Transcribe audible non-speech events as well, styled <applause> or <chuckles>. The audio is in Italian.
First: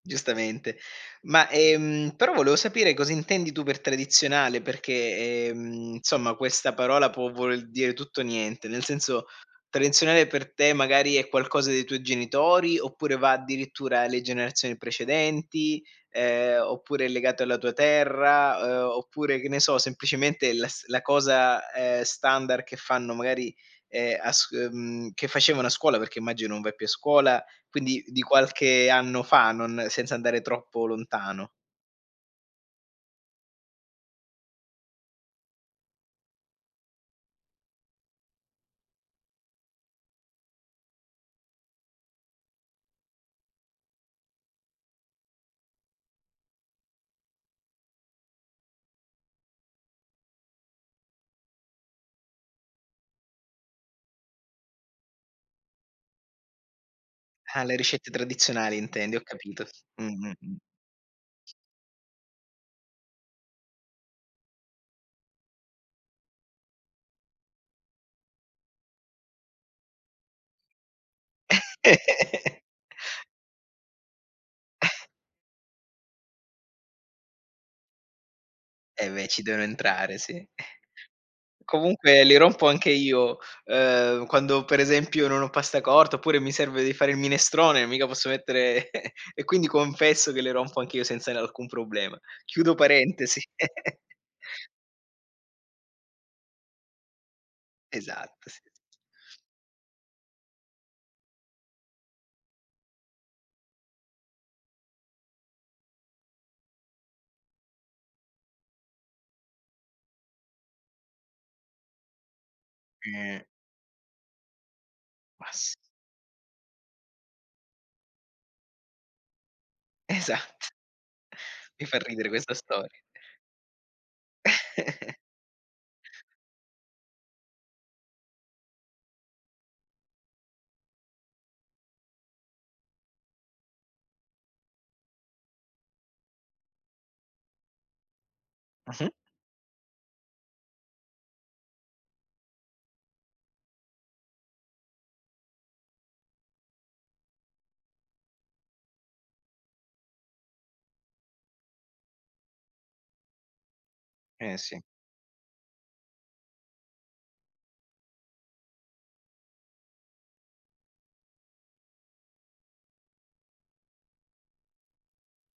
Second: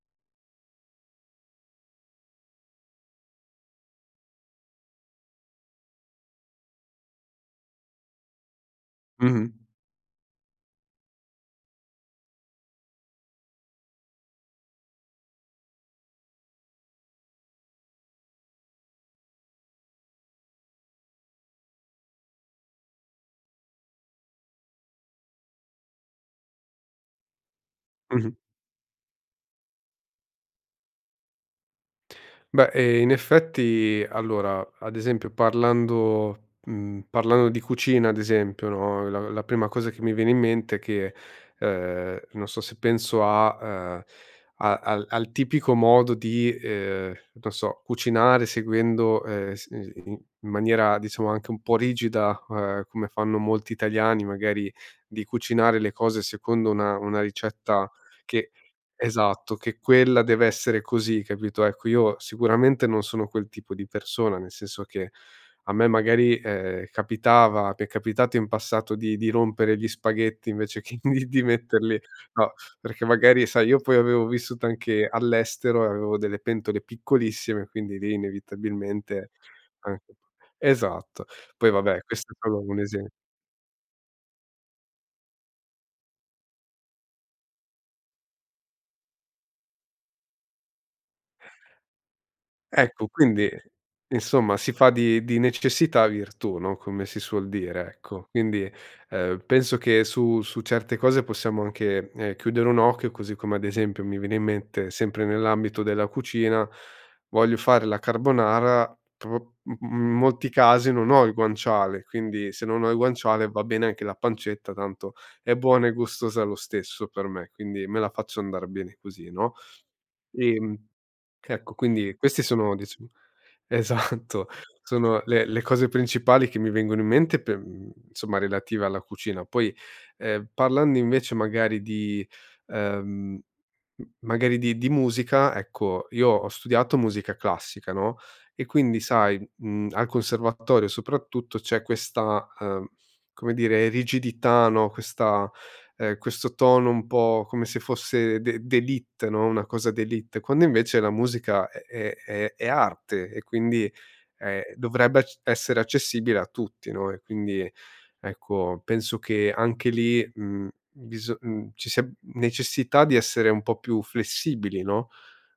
Giustamente. Ma, ehm, però volevo sapere cosa intendi tu per tradizionale perché, ehm insomma questa parola può voler dire tutto o niente. Nel senso Mh-mh. tradizionale per te magari è qualcosa dei tuoi genitori oppure va addirittura alle generazioni precedenti, ehm, oppure è legato alla tua terra, ehm, oppure, che ne so, semplicemente la s la cosa, ehm, standard che fanno magari, ehm, a s mhmm, che facevano a scuola, perché immagino non vai più a scuola, quindi di Mh-mh. qualche anno fa, non senza andare troppo lontano. Beh, ehm, in effetti, allora, ad esempio parlando, mhmm, parlando di cucina ad esempio, no, la la prima cosa che mi viene in mente è che, ehm, non so, se penso a ehm, a al al tipico modo di, ehm, non so cucinare seguendo, ehm, s i s ni i in maniera diciamo anche un po' rigida, ehm, come fanno molti italiani, magari di cucinare le cose secondo una una Ah, le ricetta ricette che tradizionali intendi, ho esatto, capito. che quella Mh-mh, deve mh. essere così, capito? Ecco, io sicuramente non sono quel tipo di persona, nel senso che a me magari, ehm, capitava mi è capitato in passato di di rompere gli spaghetti invece che in di metterli, no, <laughs> perché magari sai io poi avevo vissuto <chuckles> anche all'estero e avevo delle pentole piccolissime, quindi lì Eh ve', inevitabilmente, ci devo anche entrare, sì. esatto. Poi va beh, Comunque questo è li solo rompo un anche esempio. io, ehm, quando per esempio non ho pasta corta oppure mi serve di fare il minestrone, mica posso mettere <chuckles> e quindi confesso che le rompo anch'io senza n alcun problema. Chiudo Ecco, parentesi. quindi <chuckles> insomma si fa di di necessità virtù, no, come si suol dire, ecco. Esatto, sì. Quindi, ehm, penso che su su certe cose possiamo anche, ehm, chiudere un occhio. Così come, ad esempio, mi viene in mente sempre nell'ambito della cucina, voglio fare la carbonara, però u uhm, in molti casi non ho il guanciale, quindi se non ho il Eh. guanciale, va bene anche la pancetta, tanto Ma è sì. buona e gustosa lo stesso per me, quindi me la faccio andar bene così, no? Esat Ehm. Che ecco, Mi fa quindi, ridere questi questa sono storia. diciamo esatto, <chuckles> sono le le cose principali che mi vengono in mente per uhm, insomma relative alla cucina. Poi, ehm, parlando invece magari di, ehm, m magari di di musica, ecco io ho studiato musica classica, no. E quindi Mh-mh. sai, uhm, al conservatorio soprattutto, c'è questa, ehm, come dire rigidità, no, questa ehm, questo tono un po' come se fosse d'e d'élite, no, una cosa d'élite. Quando invece la musica è è è è arte e quindi, Eh ehm, sì. dovrebbe c essere accessibile a tutti, no? E quindi ecco penso che anche lì, uhm, biso uhm, ci sia necessità di essere un po' più flessibili, no?